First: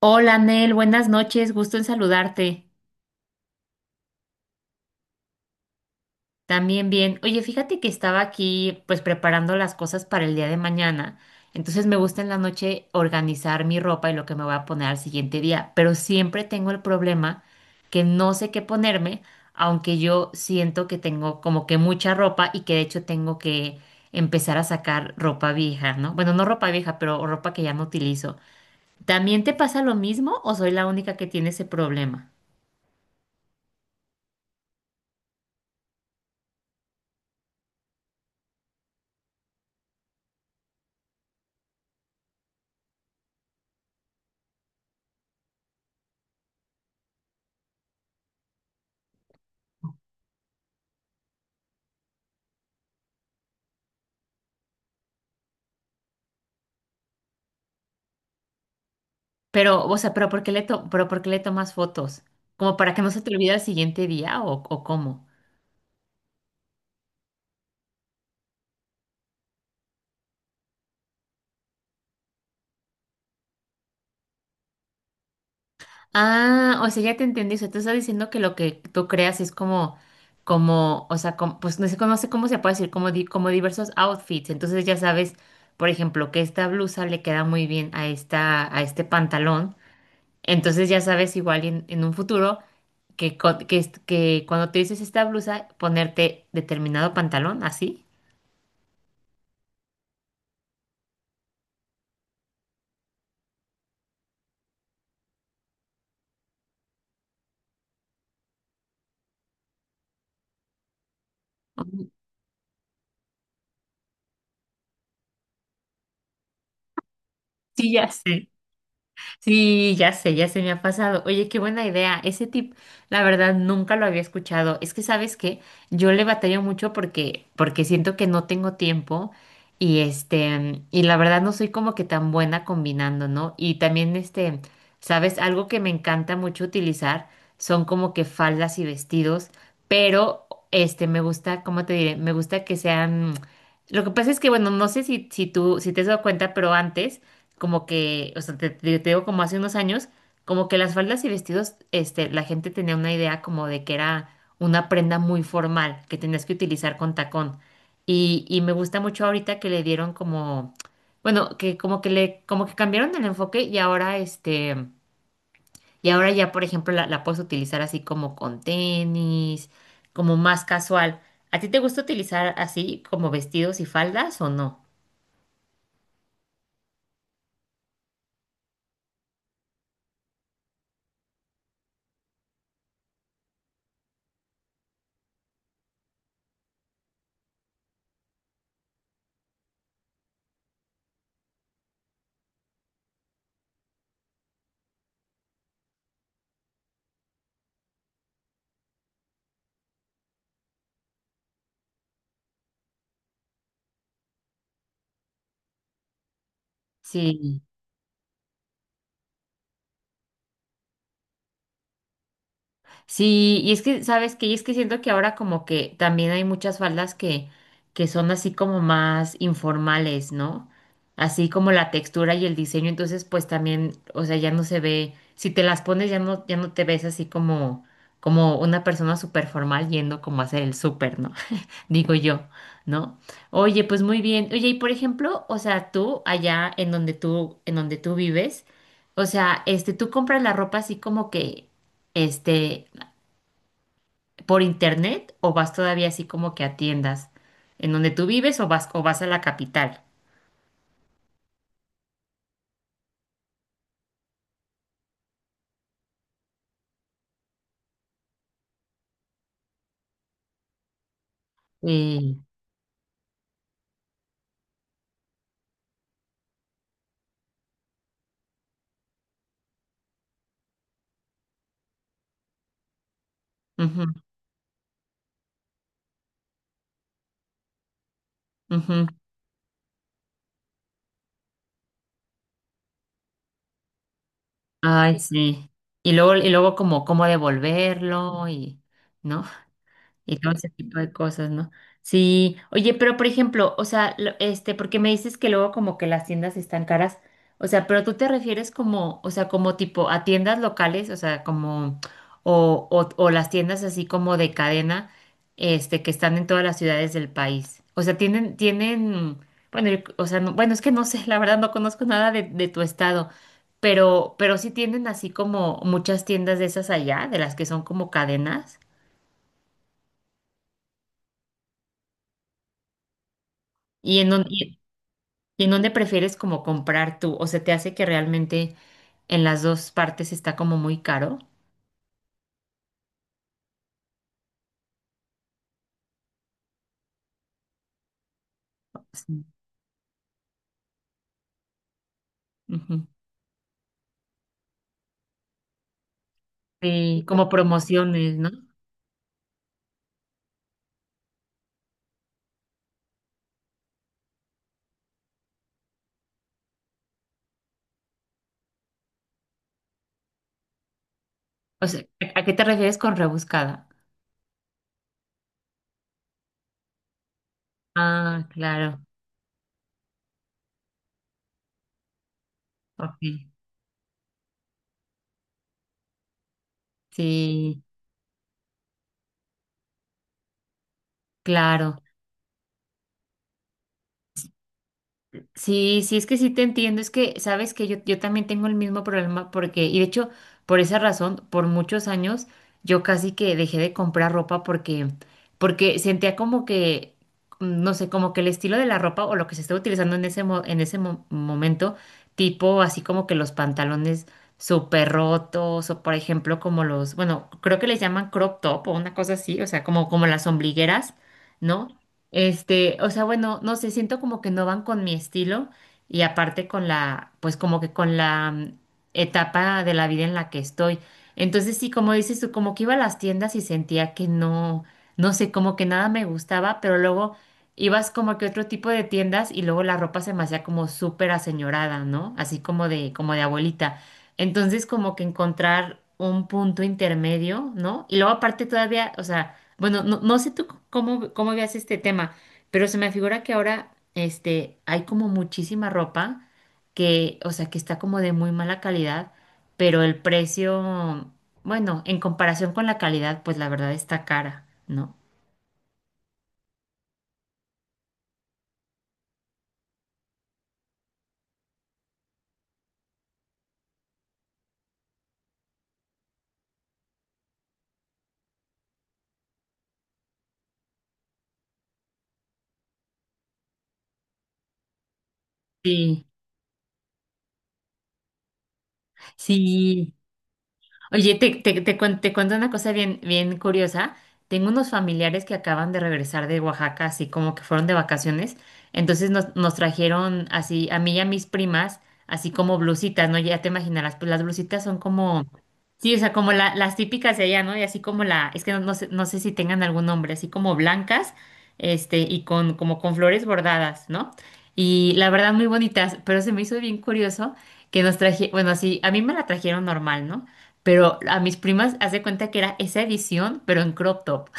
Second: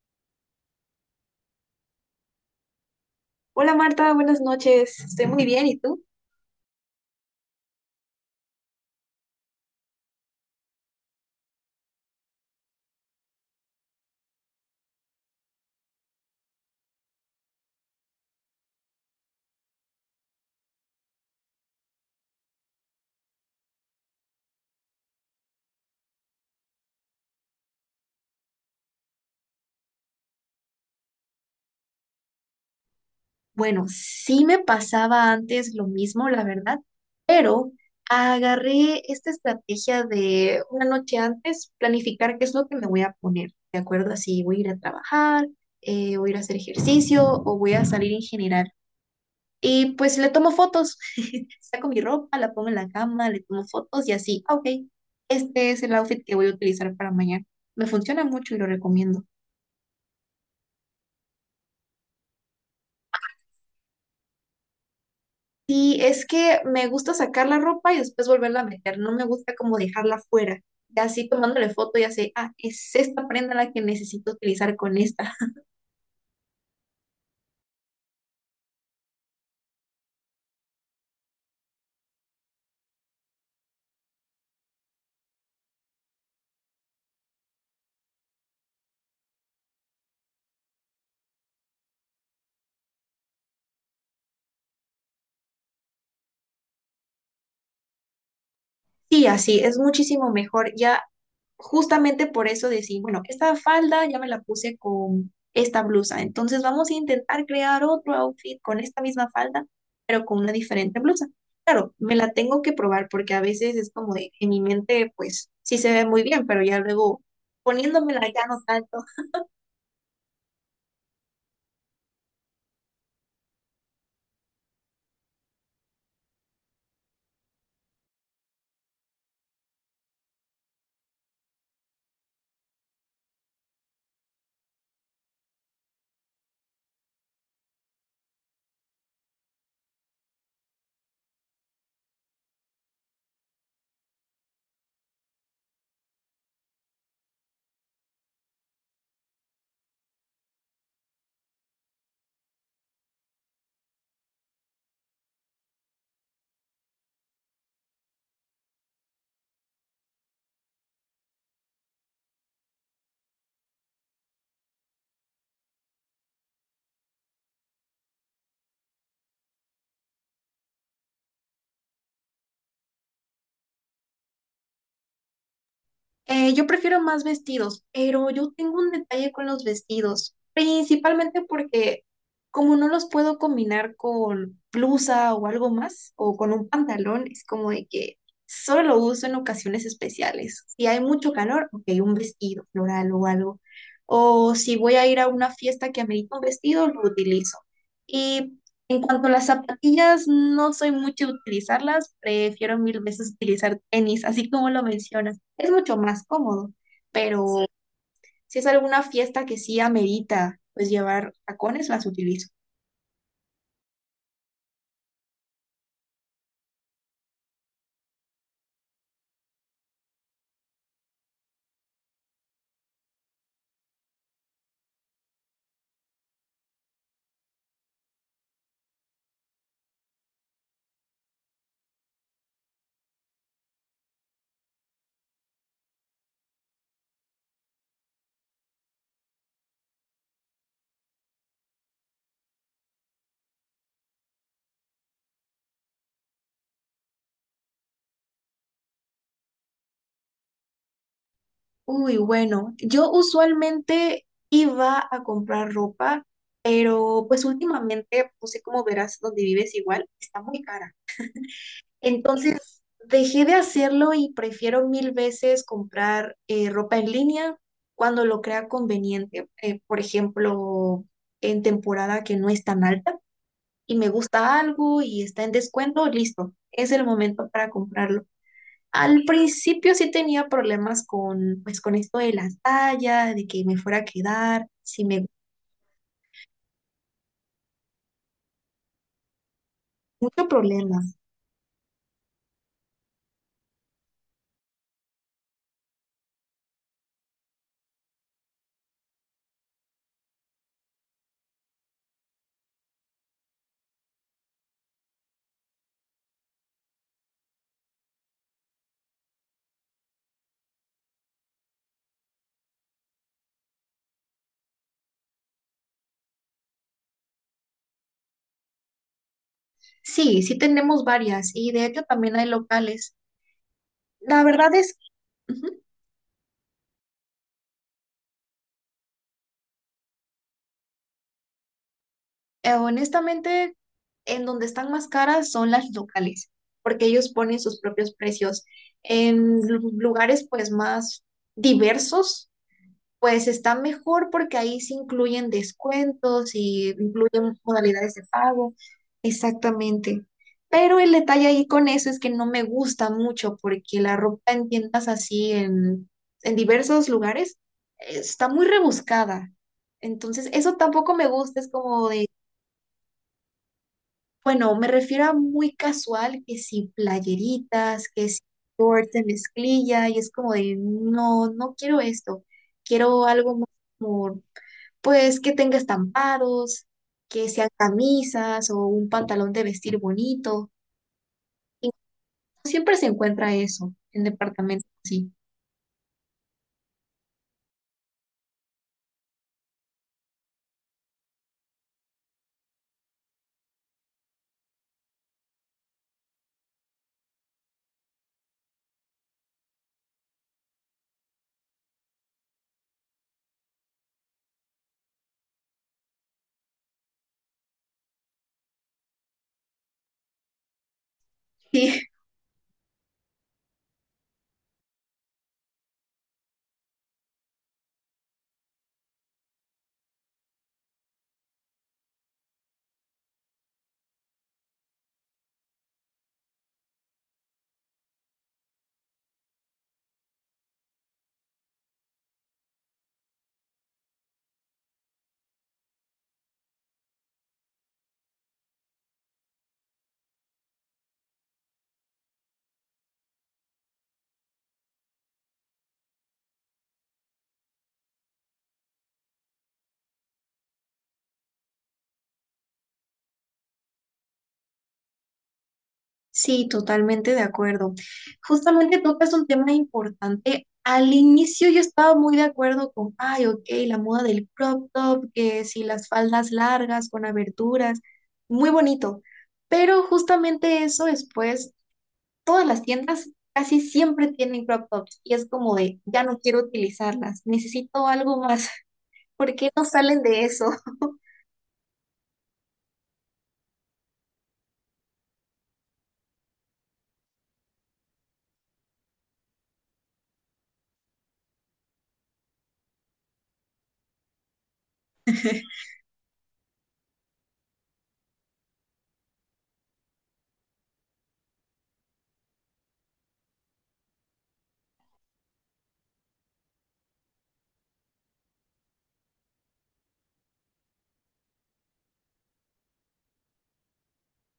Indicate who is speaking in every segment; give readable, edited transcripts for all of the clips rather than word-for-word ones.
Speaker 1: Hola, Nel, buenas noches, gusto en saludarte.
Speaker 2: Hola Marta, buenas noches. Estoy muy bien, ¿y tú?
Speaker 1: También bien. Oye, fíjate que estaba aquí pues preparando las cosas para el día de mañana. Entonces me gusta en la noche organizar mi ropa y lo que me voy a poner al siguiente día, pero siempre tengo el problema que no sé qué ponerme, aunque yo siento que tengo como que mucha ropa y que de hecho tengo que empezar a sacar ropa vieja, ¿no? Bueno, no ropa vieja, pero ropa que ya no utilizo. ¿También te pasa lo mismo o soy la única que tiene ese problema?
Speaker 2: Bueno, sí me pasaba antes lo mismo, la verdad, pero agarré esta estrategia de una noche antes planificar qué es lo que me voy a poner, ¿de acuerdo? Así voy a ir a trabajar, voy a ir a hacer ejercicio o voy a salir en general. Y pues le tomo fotos, saco mi ropa, la pongo en la cama, le tomo fotos y así, ah, ok, este es el outfit que voy a utilizar para mañana. Me funciona mucho y lo recomiendo.
Speaker 1: Pero, o sea, pero ¿por qué le to- pero ¿por qué le tomas fotos? ¿Como para que no se te olvide al siguiente día o cómo?
Speaker 2: Sí, es que me gusta sacar la ropa y después volverla a meter. No me gusta como dejarla fuera. Y así tomándole foto, ya sé, ah, es esta prenda la que necesito utilizar con esta.
Speaker 1: Ah, o sea, ya te entendí. O sea, tú estás diciendo que lo que tú creas es como, como, o sea, pues no sé, no sé cómo se puede decir, como, como diversos outfits. Entonces ya sabes, por ejemplo, que esta blusa le queda muy bien a esta, a este pantalón. Entonces ya sabes igual en un futuro que, que, que cuando te dices esta blusa, ponerte determinado pantalón, así.
Speaker 2: Sí, así, es muchísimo mejor. Ya justamente por eso decir, bueno, esta falda ya me la puse con esta blusa. Entonces vamos a intentar crear otro outfit con esta misma falda, pero con una diferente blusa. Claro, me la tengo que probar porque a veces es como de, en mi mente, pues sí se ve muy bien, pero ya luego
Speaker 1: Sí, ya
Speaker 2: poniéndomela ya
Speaker 1: sé.
Speaker 2: no tanto.
Speaker 1: Sí, ya sé, ya se me ha pasado. Oye, qué buena idea. Ese tip, la verdad, nunca lo había escuchado. Es que, ¿sabes qué? Yo le batallo mucho porque, porque siento que no tengo tiempo y este, y la verdad no soy como que tan buena combinando, ¿no? Y también este, ¿sabes? Algo que me encanta mucho utilizar son como que faldas y vestidos, pero este, me gusta, ¿cómo te diré? Me gusta que sean… Lo que pasa es que, bueno, no sé si, si tú, si te has dado cuenta, pero antes como que, o sea, te, te digo como hace unos años, como que las faldas y vestidos, este, la gente tenía una idea como de que era una prenda muy formal, que tenías que utilizar con tacón. Y me gusta mucho ahorita que le dieron como, bueno, que como que le, como que cambiaron el enfoque y ahora este, y ahora ya, por ejemplo, la puedes utilizar así como con tenis, como más casual. ¿A ti te gusta utilizar así como vestidos y faldas o no?
Speaker 2: Yo prefiero más vestidos, pero yo tengo un detalle con los vestidos, principalmente porque como no los puedo combinar con blusa o algo más, o con un pantalón, es como de que solo lo uso en ocasiones especiales. Si hay mucho calor, ok, un vestido floral o algo. O si voy a ir a una fiesta que amerita un vestido, lo utilizo. Y en cuanto a las zapatillas, no soy mucho de utilizarlas, prefiero mil veces utilizar tenis, así como lo mencionas es mucho más cómodo,
Speaker 1: Sí.
Speaker 2: pero si es alguna fiesta que sí amerita, pues llevar tacones, las utilizo.
Speaker 1: Sí, y es que, ¿sabes qué? Y es que siento que ahora como que también hay muchas faldas que son así como más informales, ¿no? Así como la textura y el diseño, entonces pues también, o sea, ya no se ve, si te las pones ya no, ya no te ves así como, como una persona súper formal yendo como a hacer el súper, ¿no? Digo yo, ¿no? Oye, pues muy bien. Oye, y por ejemplo, o sea, tú allá en donde tú vives, o sea, este, tú compras la ropa así como que, este, por internet o vas todavía así como que a tiendas en donde tú vives o vas a la capital?
Speaker 2: Uy, bueno, yo usualmente iba a comprar ropa, pero pues últimamente, no sé cómo verás donde vives igual, está muy cara.
Speaker 1: Sí.
Speaker 2: Entonces, dejé de hacerlo y prefiero mil veces comprar ropa en línea cuando lo crea conveniente. Por ejemplo, en temporada que no es tan alta y me
Speaker 1: Ujú,
Speaker 2: gusta algo y está en descuento, listo, es el momento para comprarlo.
Speaker 1: ujú.
Speaker 2: Al principio sí tenía problemas con, pues, con esto de la talla, de que me fuera a quedar,
Speaker 1: Ay, sí. Y luego como cómo devolverlo y, ¿no? Y
Speaker 2: mucho
Speaker 1: todo ese tipo de
Speaker 2: problemas.
Speaker 1: cosas, ¿no? Sí, oye, pero por ejemplo, o sea, este, porque me dices que luego como que las tiendas están caras, o sea, pero tú te refieres como, o sea, como tipo a tiendas locales, o sea, como, o las tiendas así como de cadena, este, que están en todas las ciudades del país. O sea, tienen, tienen, bueno, o sea, bueno, es que no sé, la verdad no conozco nada de, de tu estado. Pero sí tienen así como muchas tiendas de esas allá, de las que son como cadenas.
Speaker 2: Sí, sí tenemos varias y de hecho también hay locales.
Speaker 1: Y en
Speaker 2: La
Speaker 1: donde,
Speaker 2: verdad es,
Speaker 1: ¿y en
Speaker 2: ujú,
Speaker 1: dónde prefieres como comprar tú? ¿O se te hace que realmente en las dos partes está como muy caro?
Speaker 2: honestamente, en donde están más caras son las locales, porque ellos ponen sus propios precios.
Speaker 1: Sí.
Speaker 2: En lugares pues más diversos.
Speaker 1: Ujú.
Speaker 2: Pues está mejor porque ahí se incluyen descuentos y
Speaker 1: Sí, como
Speaker 2: incluyen modalidades de
Speaker 1: promociones, ¿no?
Speaker 2: pago. Exactamente. Pero el detalle ahí con eso es que no me gusta mucho porque la ropa en tiendas así en, diversos lugares está muy rebuscada. Entonces, eso tampoco me gusta. Es
Speaker 1: O sea,
Speaker 2: como de,
Speaker 1: ¿a qué te refieres con rebuscada?
Speaker 2: bueno, me refiero a muy casual, que si playeritas, que si
Speaker 1: Ah, claro,
Speaker 2: shorts de mezclilla, y es como de, no, no quiero esto.
Speaker 1: ok.
Speaker 2: Quiero algo más como pues que tenga estampados, que sean
Speaker 1: Sí,
Speaker 2: camisas o un pantalón de vestir bonito. Y
Speaker 1: claro.
Speaker 2: siempre se encuentra eso en departamentos así.
Speaker 1: Sí, sí, es que sí te entiendo, es que sabes que yo también tengo el mismo problema porque, y de hecho, por esa razón, por muchos años, yo casi que dejé de comprar ropa porque, porque sentía como que, mm, no sé, como que el estilo de la ropa o lo que se estaba utilizando en ese, en ese momento, tipo así como que los pantalones súper rotos o por ejemplo como los, bueno, creo que les llaman crop top o una cosa así, o sea, como, como las ombligueras, ¿no?
Speaker 2: Sí,
Speaker 1: Este, o sea, bueno, no sé, siento como que no van con mi estilo y aparte con la, pues como que con la mm, etapa de la vida en la que estoy. Entonces sí, como dices tú, como que iba a las tiendas y sentía que no, no sé, como que nada me gustaba, pero luego ibas como que a otro tipo de tiendas y luego la ropa se me hacía como súper aseñorada, ¿no? Así como de abuelita. Entonces, como que encontrar un punto intermedio, ¿no? Y luego aparte todavía, o sea, bueno, no, no sé tú cómo, cómo veas este tema, pero se me figura que ahora, este, hay como muchísima ropa que, o sea, que está como de muy mala calidad, pero el precio, bueno, en comparación con la calidad, pues la verdad está cara, ¿no?
Speaker 2: sí, totalmente de acuerdo. Justamente tocas un tema importante. Al inicio yo estaba muy de acuerdo con, ay, ok, la moda del crop top, que si las faldas largas con aberturas, muy bonito. Pero justamente eso después todas las tiendas casi siempre tienen crop tops y es como de, ya
Speaker 1: Sí,
Speaker 2: no quiero utilizarlas, necesito algo más. ¿Por qué no
Speaker 1: sí.
Speaker 2: salen de eso?
Speaker 1: Oye, te cuento una cosa bien, bien curiosa. Tengo unos familiares que acaban de regresar de Oaxaca, así como que fueron de vacaciones. Entonces nos, nos trajeron así, a mí y a mis primas, así como blusitas, ¿no? Ya te imaginarás, pues las blusitas son como, sí, o sea, como las típicas de allá, ¿no? Y así como la, es que no, no sé, no sé si tengan algún nombre, así como blancas, este, y con, como con flores bordadas, ¿no? Y la verdad, muy bonitas, pero se me hizo bien curioso que nos traje, bueno, así, a mí me la trajeron normal, ¿no? Pero a mis primas, haz de cuenta que era esa edición, pero en crop top.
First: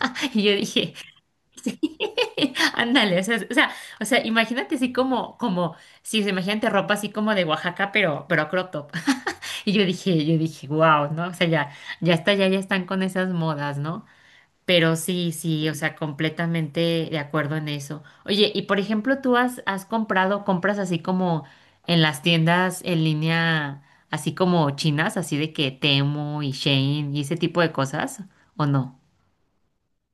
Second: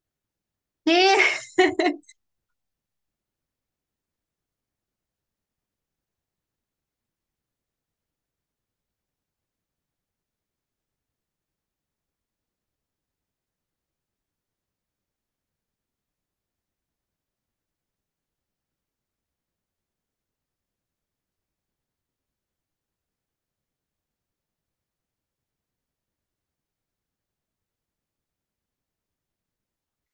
Speaker 1: Y yo dije,
Speaker 2: ¿Qué?
Speaker 1: sí, ándale, o sea, o sea, o sea, imagínate así como, como, sí, o sea, imagínate ropa así como de Oaxaca, pero crop top. Y yo dije, wow, ¿no? O sea, ya, ya está, ya, ya están con esas modas, ¿no? Pero sí, sí, o sea, completamente de acuerdo en eso. Oye, y por ejemplo, ¿tú has, has comprado, compras así como en las tiendas en línea, así como chinas, así de que Temu y Shein y ese tipo de cosas, o no?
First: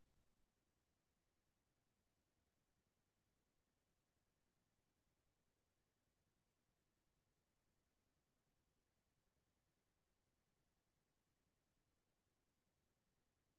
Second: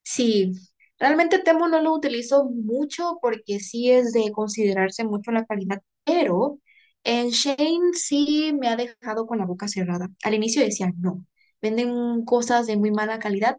Speaker 2: Sí, realmente Temu no lo utilizo mucho porque sí es de considerarse mucho la calidad, pero en Shane sí me ha dejado con la boca cerrada. Al inicio decía, no, venden cosas de muy mala calidad.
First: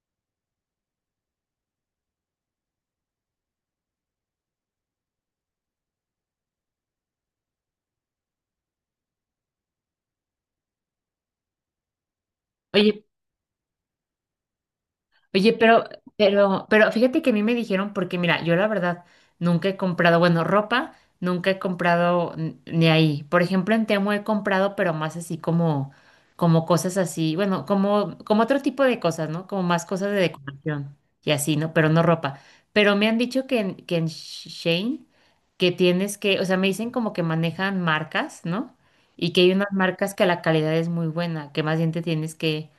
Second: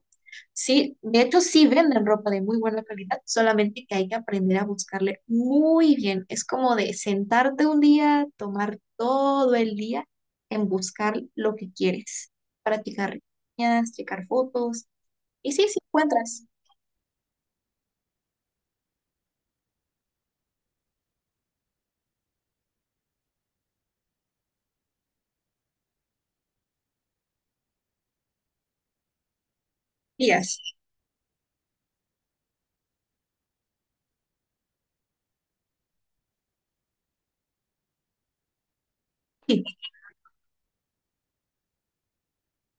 Speaker 2: Sí, de hecho sí venden ropa de muy buena calidad, solamente que hay que aprender a buscarle muy bien. Es como de sentarte un día, tomar todo el día en buscar lo que quieres,
Speaker 1: Oye,
Speaker 2: practicar reseñas, checar fotos,
Speaker 1: Oye,
Speaker 2: y sí, sí
Speaker 1: pero,
Speaker 2: encuentras.
Speaker 1: pero, pero fíjate que a mí me dijeron, porque mira, yo la verdad nunca he comprado, bueno, ropa, nunca he comprado ni ahí. Por ejemplo, en Temu he comprado, pero más así como, como cosas así, bueno, como, como otro tipo de cosas, ¿no? Como más cosas de
Speaker 2: Días.
Speaker 1: decoración y así, ¿no? Pero no ropa. Pero me han dicho que en Shein, que tienes que, o sea, me dicen como que manejan marcas, ¿no? Y que hay
Speaker 2: Sí.
Speaker 1: unas marcas que la calidad es muy buena, que más bien te tienes que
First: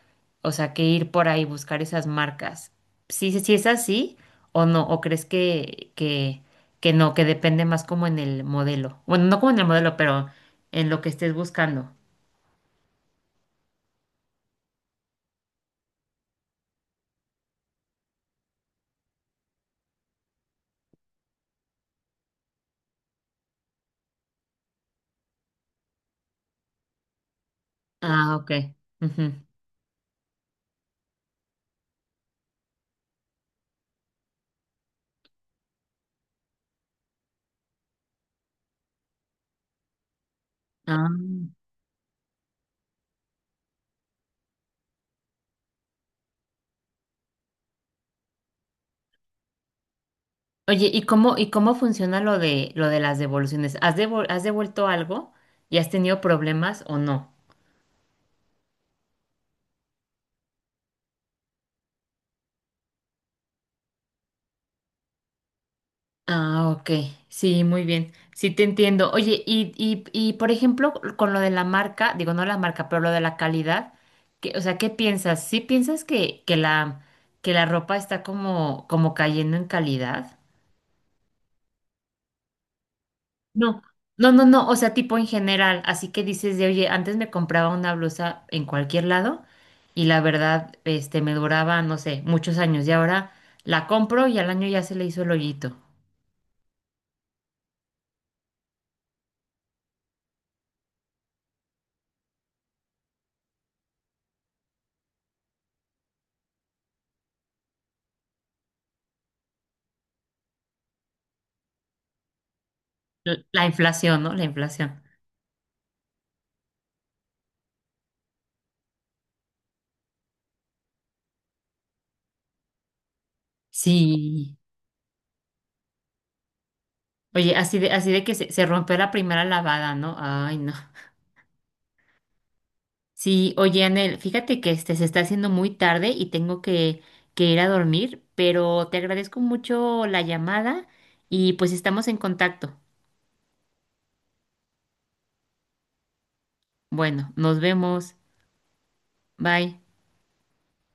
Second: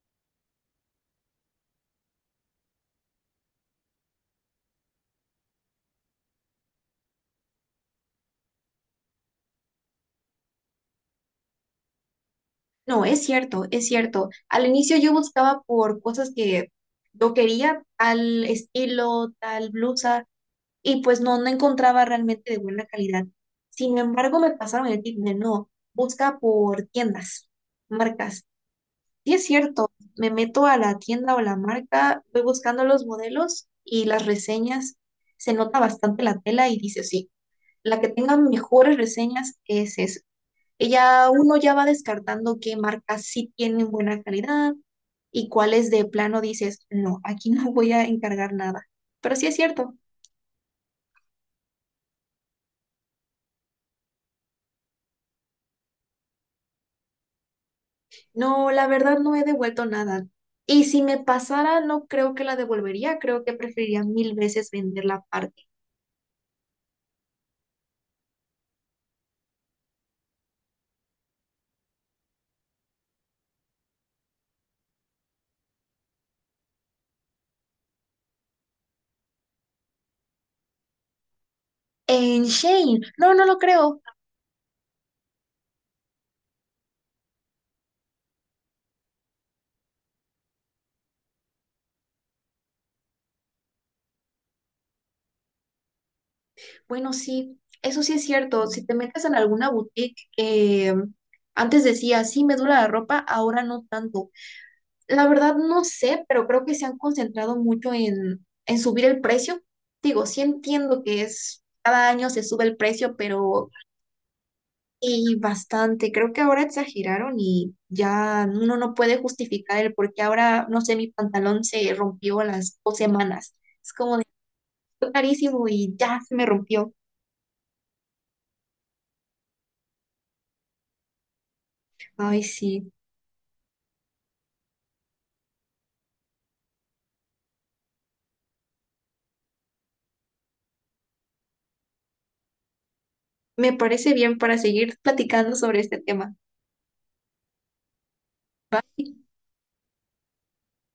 Speaker 1: o sea, que ir por ahí, buscar esas marcas. Sí, sí, sí es así o no, o crees que no, que depende más como en el modelo. Bueno, no como en el modelo, pero en lo que estés buscando.
Speaker 2: No, es cierto, es cierto. Al inicio yo buscaba por cosas que yo quería, tal estilo, tal blusa, y pues no, no encontraba realmente de buena calidad. Sin embargo, me pasaron el tip de no, busca por tiendas,
Speaker 1: Ah,
Speaker 2: marcas.
Speaker 1: ok. Ujú.
Speaker 2: Sí es cierto, me meto a la tienda o la marca, voy buscando los modelos y las reseñas, se nota bastante la tela y dice, sí, la que tenga mejores reseñas es esa. Y
Speaker 1: Ah.
Speaker 2: ya uno ya va descartando qué marcas sí tienen buena calidad y cuáles de plano dices, no, aquí no voy a encargar nada. Pero sí es cierto.
Speaker 1: Oye, y cómo funciona lo de las devoluciones? Has devuelto algo y has tenido problemas o no?
Speaker 2: No, la verdad no he devuelto nada. Y si me pasara, no creo que la devolvería, creo que preferiría mil veces vender la parte.
Speaker 1: Ah, ok. Sí, muy bien. Sí, te entiendo. Oye, y por ejemplo, con lo de la marca, digo, no la marca, pero lo de la calidad, o sea, ¿qué piensas? ¿Sí piensas que la ropa está como, como cayendo en calidad?
Speaker 2: En Shane, no, no lo
Speaker 1: No,
Speaker 2: creo.
Speaker 1: no, no, no, o sea, tipo en general, así que dices de, oye, antes me compraba una blusa en cualquier lado y la verdad, este, me duraba, no sé, muchos años y ahora la compro y al año ya se le hizo el hoyito.
Speaker 2: Bueno, sí, eso sí es cierto. Si te metes en alguna boutique que antes decía, sí, me dura la ropa, ahora no tanto. La verdad no sé, pero creo que se han concentrado mucho en, subir el precio. Digo, sí entiendo que es, cada año se sube el precio,
Speaker 1: La
Speaker 2: pero...
Speaker 1: inflación, ¿no? La inflación.
Speaker 2: Y bastante, creo que ahora exageraron y ya uno no puede justificar el por qué ahora, no sé, mi pantalón se rompió a las 2 semanas. Es como de
Speaker 1: Sí.
Speaker 2: "Fue carísimo y ya se me rompió".
Speaker 1: Oye, así de que se rompió la primera lavada, ¿no? Ay, no.
Speaker 2: Ay, sí,
Speaker 1: Sí, oye, Anel, fíjate que este se está haciendo muy tarde y tengo que ir a dormir, pero te agradezco mucho la llamada y pues estamos en contacto.
Speaker 2: me parece bien para seguir platicando sobre este tema.
Speaker 1: Bueno, nos vemos. Bye.